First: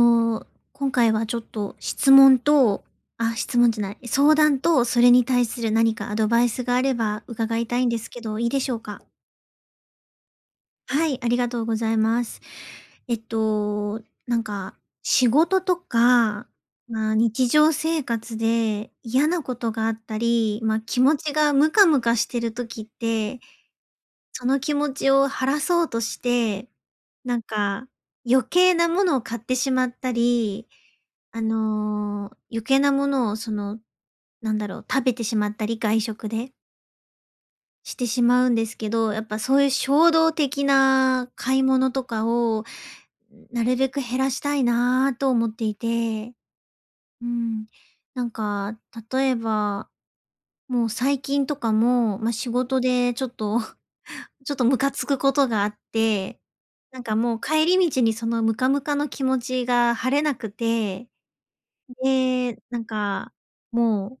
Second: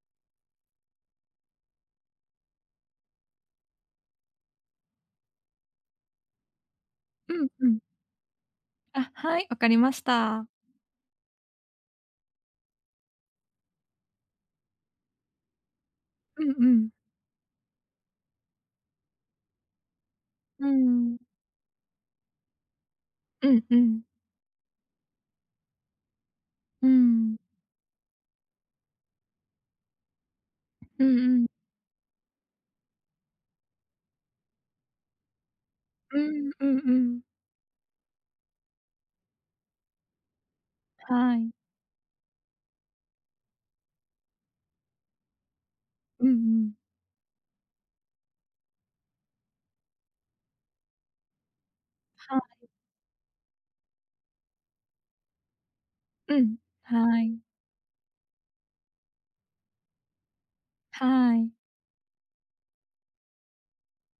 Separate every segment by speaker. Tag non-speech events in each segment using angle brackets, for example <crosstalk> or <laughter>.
Speaker 1: あの、今回はちょっと質問と、あ、質問じゃない、相談と、それに対する何かアドバイスがあれば
Speaker 2: うん
Speaker 1: 伺い
Speaker 2: う
Speaker 1: た
Speaker 2: ん。
Speaker 1: いんですけど、いいでしょうか？
Speaker 2: あ、はい、わかりました。
Speaker 1: はい、ありがとうございます。えっと、なんか、仕事と
Speaker 2: う
Speaker 1: か、
Speaker 2: んうん。
Speaker 1: まあ、日常生活で嫌なことがあったり、
Speaker 2: う
Speaker 1: まあ、気
Speaker 2: ん。
Speaker 1: 持ちがムカムカしてる時って
Speaker 2: うんうん。
Speaker 1: その気持ちを晴らそうとして、
Speaker 2: うん。
Speaker 1: なんか、余計なものを買ってしまったり、
Speaker 2: うんうん。
Speaker 1: 余計なものをなんだろう、食べてしまったり、外
Speaker 2: う
Speaker 1: 食
Speaker 2: ん
Speaker 1: で
Speaker 2: うんうん。
Speaker 1: してしまうんですけど、やっぱそういう衝動的な
Speaker 2: はい。
Speaker 1: 買い物とかを、なるべく減らしたいなと思ってい
Speaker 2: うんう
Speaker 1: て、
Speaker 2: ん。
Speaker 1: うん。なんか、例えばもう最近とかも、まあ、仕
Speaker 2: は
Speaker 1: 事でちょっと <laughs>、ちょっとムカつくことがあっ
Speaker 2: う
Speaker 1: て、
Speaker 2: ん
Speaker 1: なんか
Speaker 2: は
Speaker 1: も
Speaker 2: い。
Speaker 1: う帰り道にそのムカムカの気持ちが晴れなくて、
Speaker 2: はい。
Speaker 1: で、なんか、もう、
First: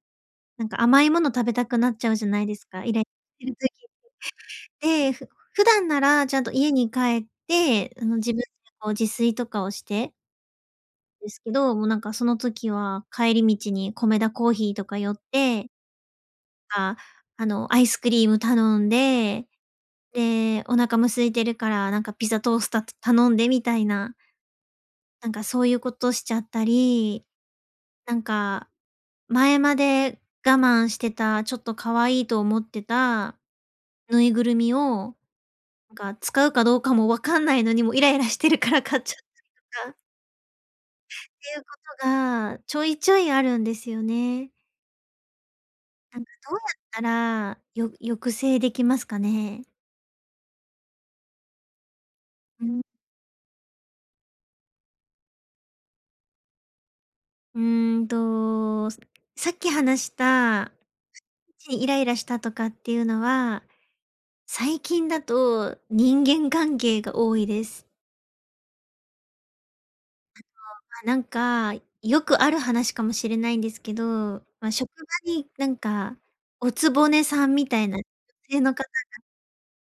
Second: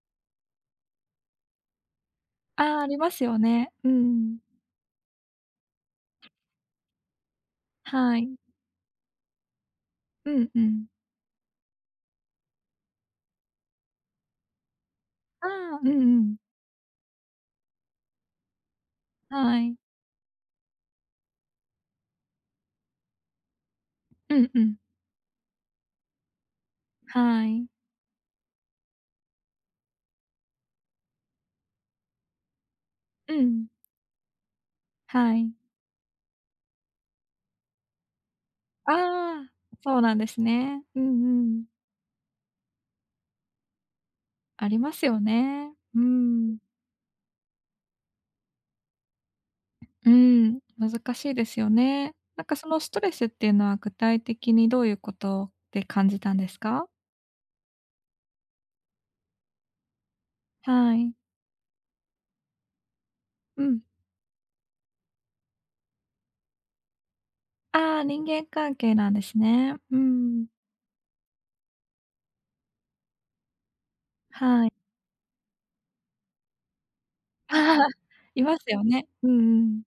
Speaker 1: なんか甘いもの食べたくなっちゃうじゃないです
Speaker 2: ああ、
Speaker 1: か、
Speaker 2: あ
Speaker 1: イ
Speaker 2: り
Speaker 1: ライラ
Speaker 2: ます
Speaker 1: し
Speaker 2: よ
Speaker 1: てる時
Speaker 2: ね。うん。
Speaker 1: って。普段ならちゃんと家に帰って、あの、
Speaker 2: はい。
Speaker 1: 自分でこう自炊とかをして
Speaker 2: うんうん。
Speaker 1: ですけど、もうなんかその時は帰り道にコメダーとか寄っ
Speaker 2: あ
Speaker 1: て、
Speaker 2: あ、うんうん。
Speaker 1: か、あの、アイスクリーム頼んで、
Speaker 2: はい。
Speaker 1: で、お腹も空いてるから、なんかピザトースタ頼んでみたいな、
Speaker 2: うんうん。
Speaker 1: なんかそういうことしちゃったり、
Speaker 2: はい。
Speaker 1: なんか、前まで我慢してた、ちょっと可愛いと思って
Speaker 2: う
Speaker 1: た
Speaker 2: ん。
Speaker 1: ぬいぐるみを、
Speaker 2: はい。
Speaker 1: なんか使うかどうかもわかんないのに、もうイライラしてるから
Speaker 2: あ
Speaker 1: 買っちゃっ
Speaker 2: あ、
Speaker 1: た
Speaker 2: そ
Speaker 1: っ
Speaker 2: うなんですね。う
Speaker 1: てい
Speaker 2: んう
Speaker 1: う
Speaker 2: ん。
Speaker 1: ことが、ちょいちょいあるんですよね。
Speaker 2: ありますよね。う
Speaker 1: なんかど
Speaker 2: ん。
Speaker 1: うやったら、抑制できますかね？
Speaker 2: うん、難しいですよね。なんか
Speaker 1: う
Speaker 2: その
Speaker 1: ん。
Speaker 2: ストレスっていうのは具体的にどういうことで感じたんですか？
Speaker 1: うーんと、さっき話した、
Speaker 2: はい。
Speaker 1: イライラしたとかっていうの
Speaker 2: う
Speaker 1: は、
Speaker 2: ん。
Speaker 1: 最近だと人間関係が多いです。
Speaker 2: ああ、人間関係なんですね。うん。
Speaker 1: まあ、なんか、よくある話かもしれないんですけど、
Speaker 2: は
Speaker 1: ま
Speaker 2: い。
Speaker 1: あ、
Speaker 2: <laughs>
Speaker 1: 職場になんか、おつぼねさんみ
Speaker 2: あ
Speaker 1: た
Speaker 2: あ、
Speaker 1: いな女
Speaker 2: いま
Speaker 1: 性
Speaker 2: す
Speaker 1: の
Speaker 2: よ
Speaker 1: 方、
Speaker 2: ね。うんうん。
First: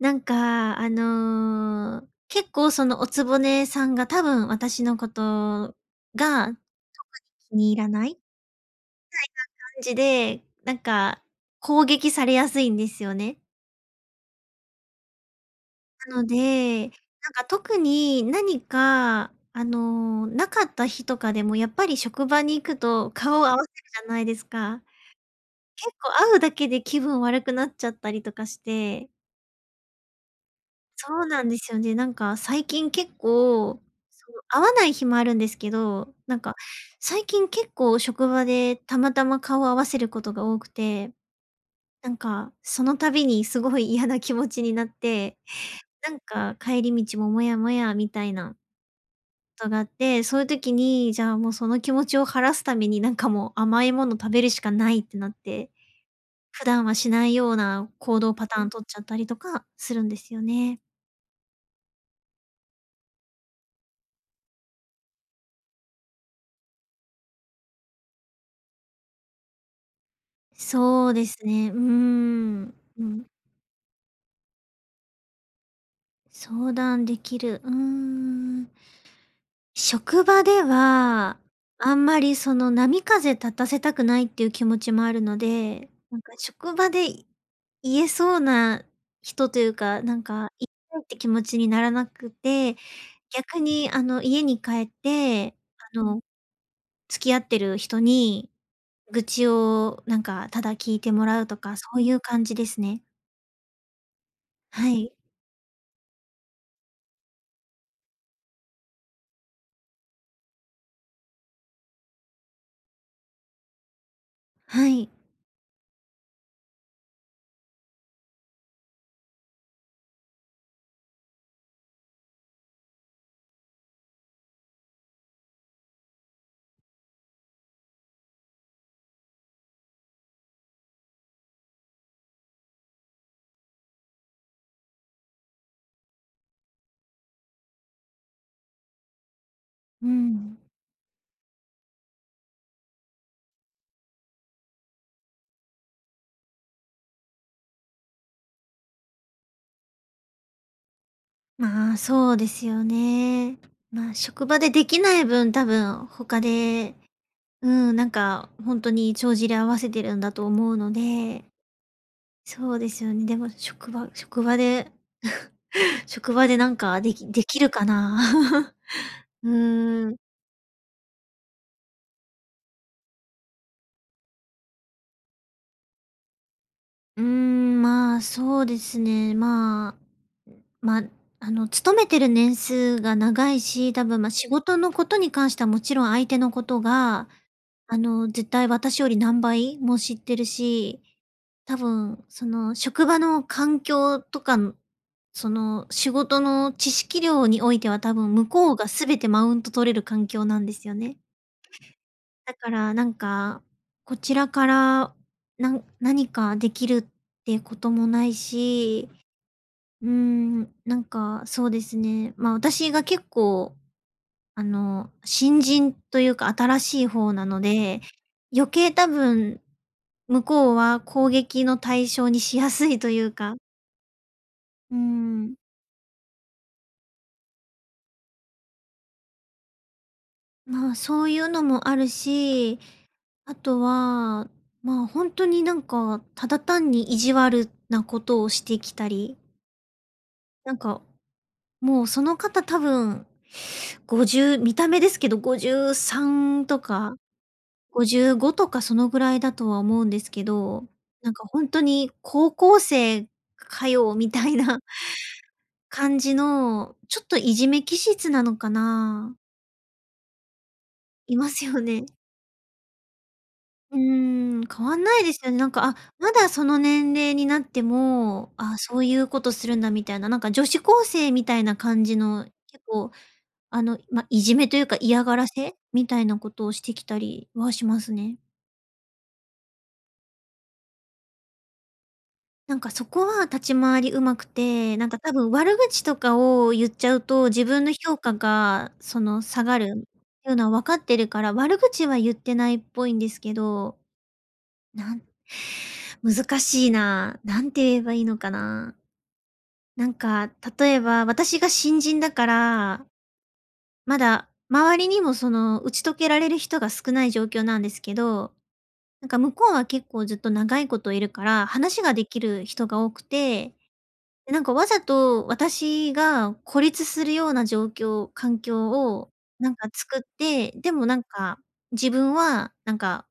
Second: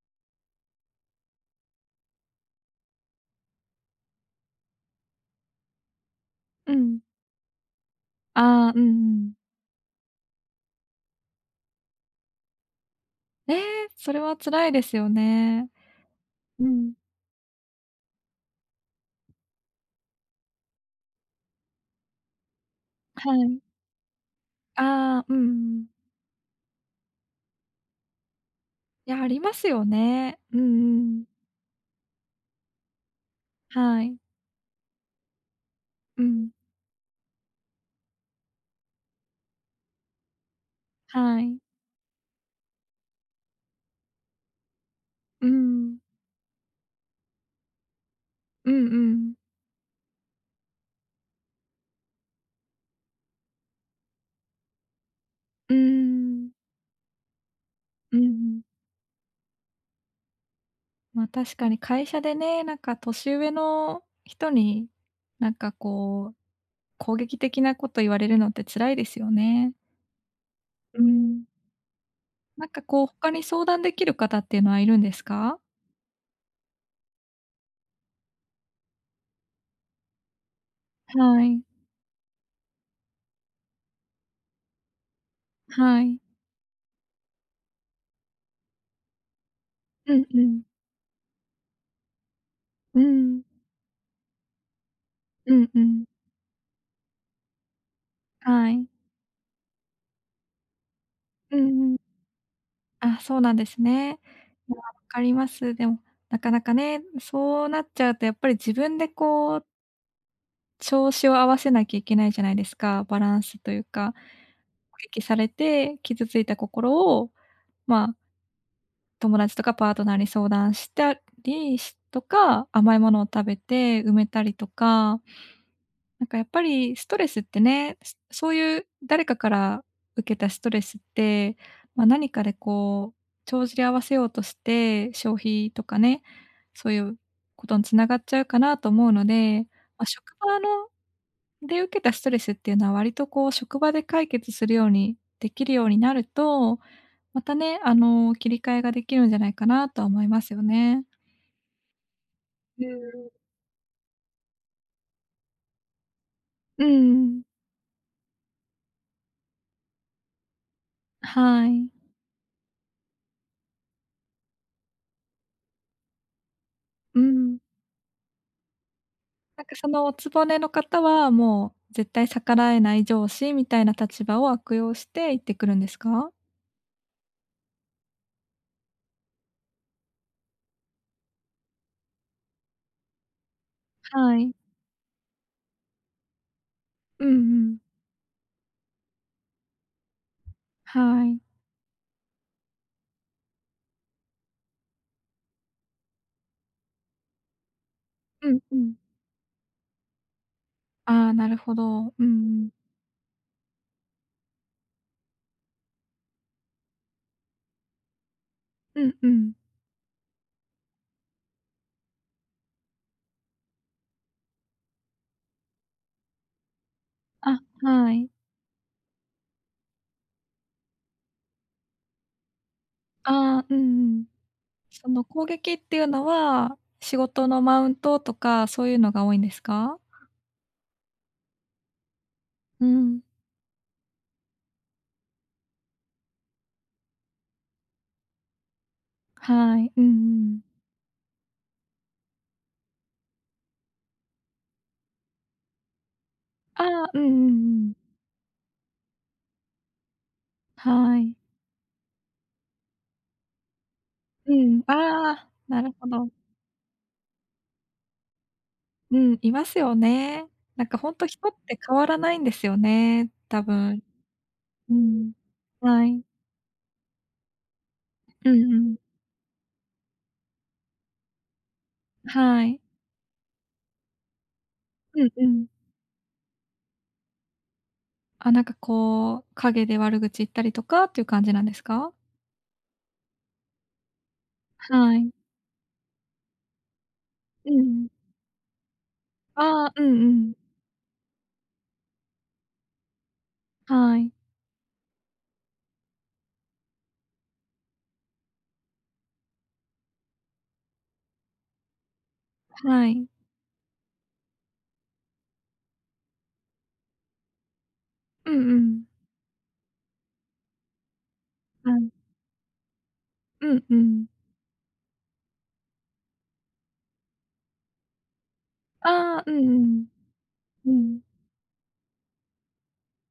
Speaker 1: なんか、あの、結構そのおつぼねさんが多分私のことが
Speaker 2: うん。
Speaker 1: 気に入らない
Speaker 2: ああ、うんうん。
Speaker 1: 感じで、なんか攻撃されやすいんですよね。
Speaker 2: ええ、それは辛いですよね。
Speaker 1: なの
Speaker 2: う
Speaker 1: で、
Speaker 2: ん。
Speaker 1: なんか特に何か、あの、なかった日とかでもやっぱり職場に行くと
Speaker 2: は
Speaker 1: 顔を合
Speaker 2: い。
Speaker 1: わせるじゃないですか。
Speaker 2: ああ、うんうん。
Speaker 1: 結構会うだけで気分悪くなっちゃったりとかして。
Speaker 2: いや、ありますよね。うんう
Speaker 1: そ
Speaker 2: ん。
Speaker 1: うなんですよね。なんか最近結構、
Speaker 2: はい。
Speaker 1: そう会わない日もあるんですけど、
Speaker 2: う
Speaker 1: なん
Speaker 2: ん。
Speaker 1: か最近結構職場でたまたま顔を合わせることが多くて、
Speaker 2: はい。
Speaker 1: なんかその度にすごい嫌な気持ちになって、
Speaker 2: うん。
Speaker 1: なんか帰り道もモヤモヤみたいな
Speaker 2: うんうん
Speaker 1: ことがあって、そういう時に、じゃあもうその気持ちを晴らすために、なんかもう甘いもの食べるしかないってなって、
Speaker 2: うん。
Speaker 1: 普段はしないような
Speaker 2: う
Speaker 1: 行
Speaker 2: んう
Speaker 1: 動パタ
Speaker 2: ん。
Speaker 1: ーン取っちゃったりとかするんですよね。
Speaker 2: ま、確かに会社でね、なんか年上の人に、なんかこう、攻撃的なこと言われるのって辛いですよね。う
Speaker 1: そうで
Speaker 2: ん。
Speaker 1: すね、うー
Speaker 2: なん
Speaker 1: ん。
Speaker 2: かこ
Speaker 1: う
Speaker 2: う、
Speaker 1: ん。
Speaker 2: 他に相談できる方っていうのはいるんですか？
Speaker 1: 相談できる、うーん。職場では、
Speaker 2: はい。
Speaker 1: あんまりその波風立たせたくないっていう気持ちもあるので、
Speaker 2: はい。
Speaker 1: なんか職場で言えそうな人というか、
Speaker 2: う
Speaker 1: なん
Speaker 2: んう
Speaker 1: か
Speaker 2: ん。
Speaker 1: 言いたいって気持ちにならなくて、
Speaker 2: うん。
Speaker 1: 逆にあの家に帰って、
Speaker 2: うんう
Speaker 1: あ
Speaker 2: ん。
Speaker 1: の付き合ってる人に
Speaker 2: はい。
Speaker 1: 愚痴をなんかただ聞いてもらう
Speaker 2: う
Speaker 1: とか、そ
Speaker 2: んうん。
Speaker 1: ういう感じですね。
Speaker 2: あ、そうなんですね。いや、
Speaker 1: は
Speaker 2: わ
Speaker 1: い。
Speaker 2: かります。でも、なかなかね、そうなっちゃうとやっぱり自分でこう調子を合わせなきゃいけないじゃないですか、バランスというか。
Speaker 1: は
Speaker 2: 攻
Speaker 1: い。
Speaker 2: 撃されて傷ついた心を、まあ、友達とかパートナーに相談したりしとか、甘いものを食べて埋めたりとか、なんかやっぱりストレスってね、そういう誰かから受けたストレスって、ま、何かでこう、帳尻合わせようとして、消費とかね、そういうことに繋がっちゃうかなと思うので、ま、
Speaker 1: う
Speaker 2: 職
Speaker 1: ん。
Speaker 2: 場ので、受けたストレスっていうのは割とこう職場で解決するようにできるようになると、またね、あの、切り替えができるんじゃないかなとは思いますよね。
Speaker 1: まあ、そうですよ
Speaker 2: うん。
Speaker 1: ね。まあ、職場でできない分、多分他で、
Speaker 2: ん、
Speaker 1: うん、なんかほんとに帳尻合わせてるんだと思うので、
Speaker 2: はい。
Speaker 1: そうですよね。でも職場で <laughs> 職場でなんかで
Speaker 2: う
Speaker 1: きで
Speaker 2: ん。
Speaker 1: きるかな？<laughs> う
Speaker 2: なんかその
Speaker 1: ー
Speaker 2: お
Speaker 1: ん。
Speaker 2: 局の方はもう絶対逆らえない上司みたいな立場を悪用して言ってくるんですか？
Speaker 1: うーん、まあ、そうですね。まあ、まあ、あの、勤めてる年数が長いし、多分、まあ、
Speaker 2: は
Speaker 1: 仕
Speaker 2: い。
Speaker 1: 事のことに関してはもちろん相手のこと
Speaker 2: うん
Speaker 1: が、
Speaker 2: うん。
Speaker 1: あの、絶対私より何倍も知ってるし、
Speaker 2: はい。
Speaker 1: 多分、その、職場の環境とかのその、仕事の知識量においては多分向
Speaker 2: うん
Speaker 1: こ
Speaker 2: う
Speaker 1: うが
Speaker 2: ん。
Speaker 1: 全てマウント取れる環境なんですよね。
Speaker 2: ああ、なるほど。うんう
Speaker 1: だ
Speaker 2: ん。
Speaker 1: からなんか、こちらから、何かできるってこともない
Speaker 2: う
Speaker 1: し、
Speaker 2: んうん。
Speaker 1: うーん、なんかそうですね、まあ、私が結構、あの、新人というか新しい方なの
Speaker 2: あ、
Speaker 1: で、
Speaker 2: はい。
Speaker 1: 余計多分、向こうは攻撃の対象にしやすいというか、
Speaker 2: ああ、うんうん。
Speaker 1: うー
Speaker 2: その攻
Speaker 1: ん、
Speaker 2: 撃っていうのは、仕事のマウントとかそういうのが多いんですか？
Speaker 1: まあ、そういうのもあるし、
Speaker 2: うん、
Speaker 1: あとは、まあ、本当になんか、ただ単に意地悪なことをしてきたり
Speaker 2: はい。うんうん。
Speaker 1: なんか、もうその方多分、50見た目ですけど、53と
Speaker 2: ああ、
Speaker 1: か
Speaker 2: うんうんうん。
Speaker 1: 55とかそのぐらいだとは思うんですけど、
Speaker 2: は
Speaker 1: な
Speaker 2: い。
Speaker 1: んかほんとに高校生かよみた
Speaker 2: う
Speaker 1: いな
Speaker 2: ん、ああ、なるほ
Speaker 1: 感
Speaker 2: ど。
Speaker 1: じの、ちょっといじめ気質なのか
Speaker 2: う
Speaker 1: な。
Speaker 2: ん、いますよね。なんかほんと
Speaker 1: い
Speaker 2: 人
Speaker 1: ま
Speaker 2: っ
Speaker 1: す
Speaker 2: て
Speaker 1: よ
Speaker 2: 変
Speaker 1: ね。
Speaker 2: わらないんですよね、多
Speaker 1: うー
Speaker 2: 分。
Speaker 1: ん、変
Speaker 2: う
Speaker 1: わんない
Speaker 2: ん。
Speaker 1: ですよね。なんか、あ、
Speaker 2: はい。
Speaker 1: まだその年齢になって
Speaker 2: う
Speaker 1: も、
Speaker 2: んう
Speaker 1: あ、
Speaker 2: ん。
Speaker 1: そういうことするんだみたいな、なんか女子高生みたいな感じの、
Speaker 2: はい。
Speaker 1: 結構あの、ま、いじめというか、嫌
Speaker 2: うん
Speaker 1: が
Speaker 2: う
Speaker 1: ら
Speaker 2: ん。
Speaker 1: せみたいなことをしてきたりはしますね。
Speaker 2: あ、なんかこう、陰で悪口言ったりとかっていう感じなんですか？
Speaker 1: なんかそこは立ち回り上手くて、なん
Speaker 2: は
Speaker 1: か
Speaker 2: い。
Speaker 1: 多分悪口とかを言っちゃうと、自
Speaker 2: う
Speaker 1: 分の
Speaker 2: ん。
Speaker 1: 評価がその下がる
Speaker 2: ああ、
Speaker 1: っ
Speaker 2: うんう
Speaker 1: てい
Speaker 2: ん。
Speaker 1: うのは分かってるから、悪口は言ってないっぽいんですけど、
Speaker 2: はい、
Speaker 1: なん難しいな。なんて言えばいいのかな。なんか、例えば私が新人だか
Speaker 2: は
Speaker 1: ら、
Speaker 2: い。
Speaker 1: まだ周りにもその打ち解けられる人が少ない状況なんですけ
Speaker 2: う
Speaker 1: ど
Speaker 2: んうん。
Speaker 1: なんか向こうは結構ずっと長いこといるから、
Speaker 2: は
Speaker 1: 話
Speaker 2: い。
Speaker 1: ができる人が多くて、
Speaker 2: うんうん。
Speaker 1: で、なんかわざと私が孤立するような状況環境を
Speaker 2: ああ、うん
Speaker 1: なん
Speaker 2: う
Speaker 1: か
Speaker 2: ん。
Speaker 1: 作って、
Speaker 2: う
Speaker 1: でもな
Speaker 2: ん。
Speaker 1: んか、自分はなんか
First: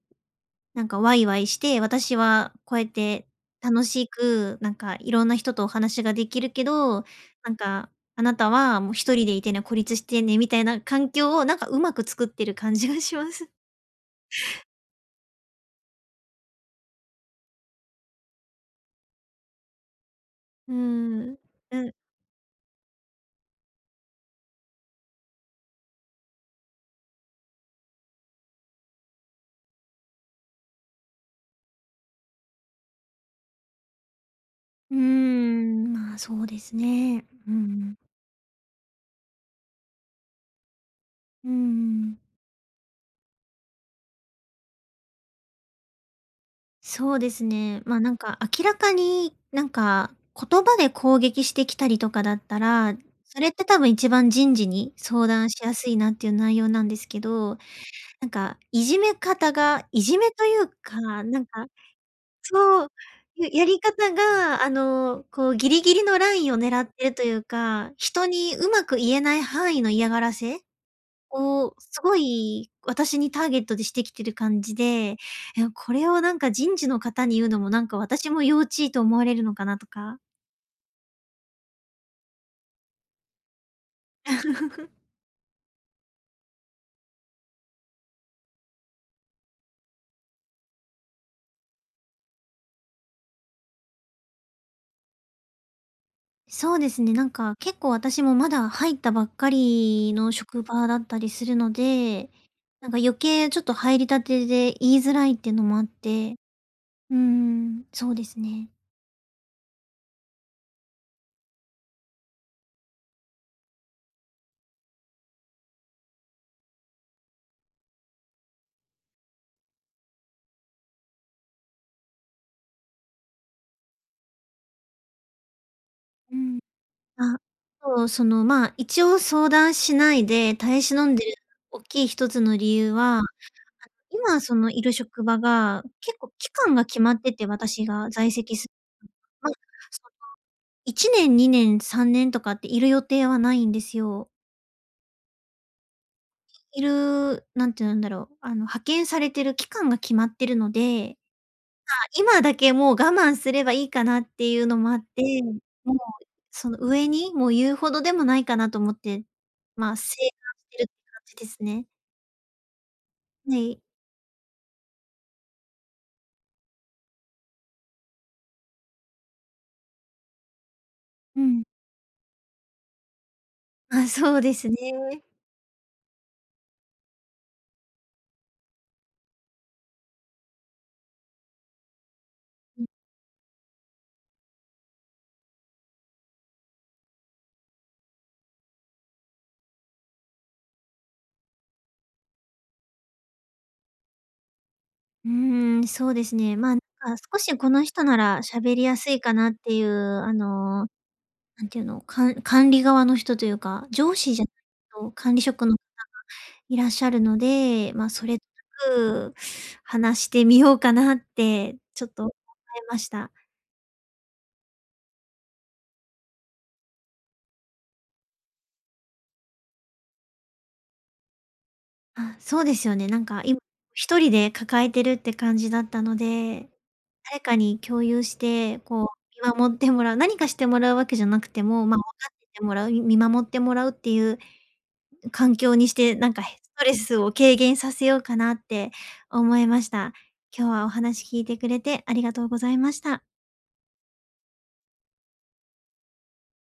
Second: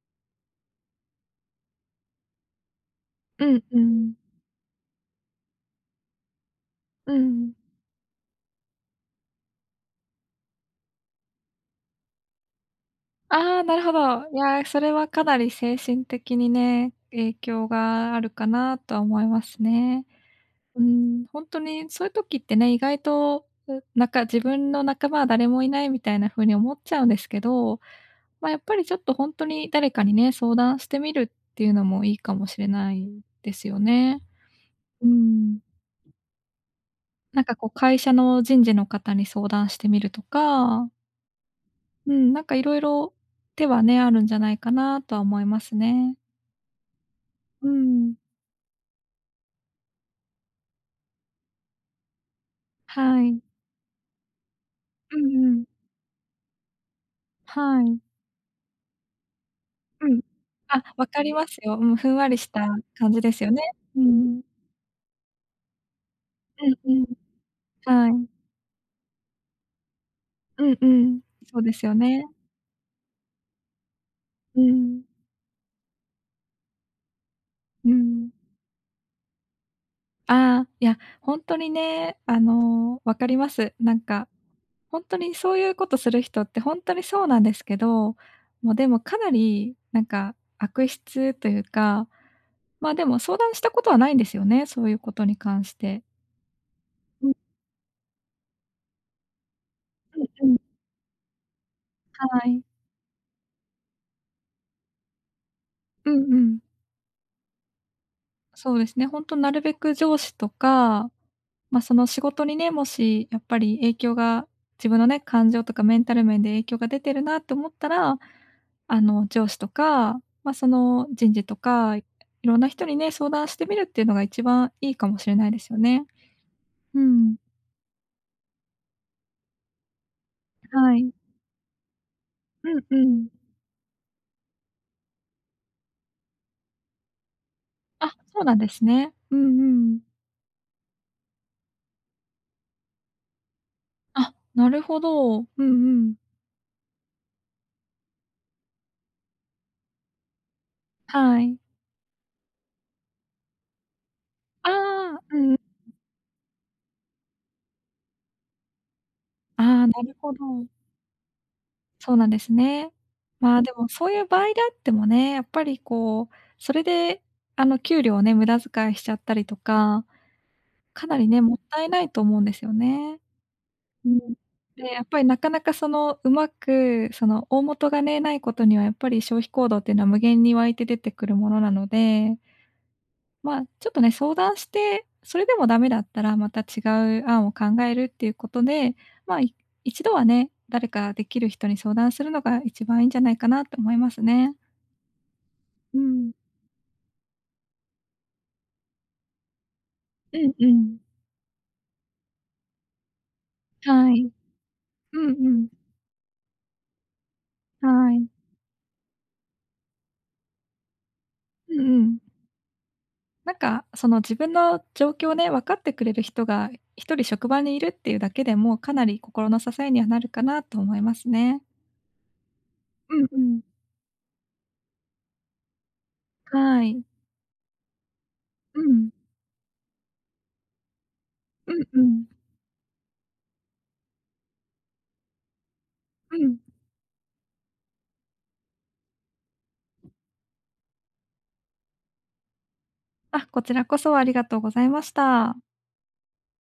Speaker 1: なんかワイワイして、私はこうやって
Speaker 2: うんう
Speaker 1: 楽し
Speaker 2: ん。
Speaker 1: く、なんかいろんな人とお話ができるけど、
Speaker 2: う
Speaker 1: な
Speaker 2: ん。
Speaker 1: んかあなたはもう一人でいてね、孤立してねみたいな環境をなんかうまく作ってる感じがします。
Speaker 2: ああ、なるほど。いや、それはかなり精神的にね、影響があるかなとは思いますね。
Speaker 1: う
Speaker 2: うーん、
Speaker 1: ん。
Speaker 2: ほんと
Speaker 1: う
Speaker 2: に
Speaker 1: ん。
Speaker 2: そういう時ってね、意外と、なんか自分の仲間は誰もいないみたいな風に思っちゃうんですけど、ま、やっぱりちょっとほんとに誰かにね、相談してみるっていうのもいいかもしれないですよね。
Speaker 1: うー
Speaker 2: うーん。
Speaker 1: ん、まあ、そうですね。
Speaker 2: なん
Speaker 1: う
Speaker 2: かこう
Speaker 1: ん。
Speaker 2: 会社の人事の方に相談してみるとか、
Speaker 1: う
Speaker 2: う
Speaker 1: ん。
Speaker 2: ん、なんかいろいろ手はね、あるんじゃないかなとは思いますね。
Speaker 1: そうです
Speaker 2: う
Speaker 1: ね。まあ、な
Speaker 2: ん。
Speaker 1: んか明らかに、なんか、言葉で攻撃してきたりとかだったら、
Speaker 2: は
Speaker 1: そ
Speaker 2: い。
Speaker 1: れって多分一番人事に
Speaker 2: う
Speaker 1: 相
Speaker 2: んう
Speaker 1: 談し
Speaker 2: ん。
Speaker 1: やすいなっていう内容なんですけど、
Speaker 2: はい。
Speaker 1: なんかいじめ方がい
Speaker 2: う
Speaker 1: じ
Speaker 2: ん。
Speaker 1: めという
Speaker 2: あ、
Speaker 1: か、
Speaker 2: わかり
Speaker 1: なん
Speaker 2: ます
Speaker 1: か、
Speaker 2: よ。うん、ふんわりした
Speaker 1: そう、
Speaker 2: 感じですよね。
Speaker 1: やり
Speaker 2: う
Speaker 1: 方
Speaker 2: ん。
Speaker 1: が、あの、こうギリギリのラインを狙っ
Speaker 2: うんうん。
Speaker 1: てるというか、
Speaker 2: は
Speaker 1: 人
Speaker 2: い。
Speaker 1: にうまく言えない範囲の嫌がらせ
Speaker 2: うんうん。そう
Speaker 1: こ
Speaker 2: で
Speaker 1: う
Speaker 2: すよ
Speaker 1: すご
Speaker 2: ね。
Speaker 1: い私にターゲットでしてきてる
Speaker 2: う
Speaker 1: 感じ
Speaker 2: ん。
Speaker 1: で、え、これをなんか人事の方に言うのもなん
Speaker 2: う
Speaker 1: か私
Speaker 2: ん。
Speaker 1: も幼稚と思われるのかなとか。
Speaker 2: ああ、いや、ほんとにね、あの、わかります。なんか
Speaker 1: <laughs>
Speaker 2: 本当にそういうことする人って本当にそうなんですけど、もうでもかなりなんか悪質というか、ま、でも相談したことはないんですよね、そういうことに関して。
Speaker 1: そうですね、な
Speaker 2: うん
Speaker 1: んか結構私もまだ入ったばっかりの
Speaker 2: うんうん。
Speaker 1: 職場だったりするので、
Speaker 2: はい。
Speaker 1: なんか余計ちょっと入りたてで言いづらいっていうのもあっ
Speaker 2: うん
Speaker 1: て、
Speaker 2: うん。
Speaker 1: うーん、そうですね。
Speaker 2: そうですね、ほんとなるべく上司とか、まあ、その仕事にね、もしやっぱり影響が自分のね、感情とかメンタル面で影響が出てるなと思ったら、あの、上司とか、まあ、その人事とか、いろんな人にね、相談してみるっていうのが一番いいかもしれないですよね。
Speaker 1: うん。
Speaker 2: うん。
Speaker 1: あ、そう、その、まあ、一応相談しないで耐え
Speaker 2: は
Speaker 1: 忍
Speaker 2: い。
Speaker 1: んでる大きい一つの理
Speaker 2: うん
Speaker 1: 由
Speaker 2: う
Speaker 1: は
Speaker 2: ん。
Speaker 1: 今そのいる職場が、結構期間が決まってて、私
Speaker 2: あ、
Speaker 1: が在
Speaker 2: そうな
Speaker 1: 籍
Speaker 2: ん
Speaker 1: す
Speaker 2: ですね。うん
Speaker 1: ま、そ
Speaker 2: うん。
Speaker 1: 1年、2年、3年とかっている予定はないんですよ。
Speaker 2: あ、なるほど。うんうん。
Speaker 1: いる、なんて言うんだろう、あの、派遣されてる期間が決まってるので、
Speaker 2: はい。
Speaker 1: まあ、今だけもう我慢すればいいかなっていう
Speaker 2: あ
Speaker 1: のもあっ
Speaker 2: あ、
Speaker 1: て、
Speaker 2: うん。
Speaker 1: もうその上に、もう言うほどでもないかなと思って、
Speaker 2: ああ、
Speaker 1: まあ、
Speaker 2: な
Speaker 1: 正
Speaker 2: るほ
Speaker 1: 反
Speaker 2: ど。
Speaker 1: してるって感じですね。
Speaker 2: そうなんですね。
Speaker 1: は
Speaker 2: まあ、で
Speaker 1: い。
Speaker 2: もそういう場合であってもね、やっぱりこう、それであの給料をね、無駄遣いしちゃったりとか、かなりね、
Speaker 1: う
Speaker 2: もっ
Speaker 1: ん。
Speaker 2: たいないと思うんですよね。
Speaker 1: まあ、
Speaker 2: う
Speaker 1: そ
Speaker 2: ん。
Speaker 1: うですね。
Speaker 2: で、やっぱりなかなかそのうまく、その大元がね、ないことにはやっぱり消費行動っていうのは無限に湧いて出てくるものなのでまあ、ちょっとね、相談して、それでもダメだったら、また違う案を考えるっていうことで、まあ、一度はね、誰かできる人に相談するのが一番いいんじゃないかなと思いますね。
Speaker 1: うーん、
Speaker 2: う
Speaker 1: そうで
Speaker 2: ん。
Speaker 1: すね。まあ、なんか少しこの人なら喋りやすいかなっていう、あ
Speaker 2: うんう
Speaker 1: の、
Speaker 2: ん。
Speaker 1: なんていうの、管理側の人というか、
Speaker 2: は
Speaker 1: 上
Speaker 2: い。
Speaker 1: 司じゃないと
Speaker 2: う
Speaker 1: 管理
Speaker 2: んう
Speaker 1: 職
Speaker 2: ん。
Speaker 1: のいらっしゃるので、まあ、
Speaker 2: は
Speaker 1: そ
Speaker 2: い。
Speaker 1: れとなく話してみようかなっ
Speaker 2: う
Speaker 1: て
Speaker 2: んう
Speaker 1: ちょっ
Speaker 2: ん。
Speaker 1: と考えました。
Speaker 2: なんか、その自分の状況をね、分かってくれる人が一人職場にいるっていうだけでも、かなり心の支えにはなるかなと思いますね。
Speaker 1: あ、そうですよね。
Speaker 2: う
Speaker 1: なん
Speaker 2: んう
Speaker 1: か今
Speaker 2: ん。
Speaker 1: 一人で抱えてるって感じだったので、
Speaker 2: はい。
Speaker 1: 誰かに共有し
Speaker 2: う
Speaker 1: て、こう
Speaker 2: ん。
Speaker 1: 見守ってもらう、何かしてもらうわけじゃなくて
Speaker 2: うん
Speaker 1: も、まあ、
Speaker 2: う
Speaker 1: 分か
Speaker 2: ん。
Speaker 1: っててもらう、見守ってもらうっていう環境にして、なん
Speaker 2: う
Speaker 1: か、
Speaker 2: ん。
Speaker 1: ストレスを軽減させようかなって思いました。今日はお話聞いてくれてありがとうございました。
Speaker 2: あ、こちらこそありがとうございました。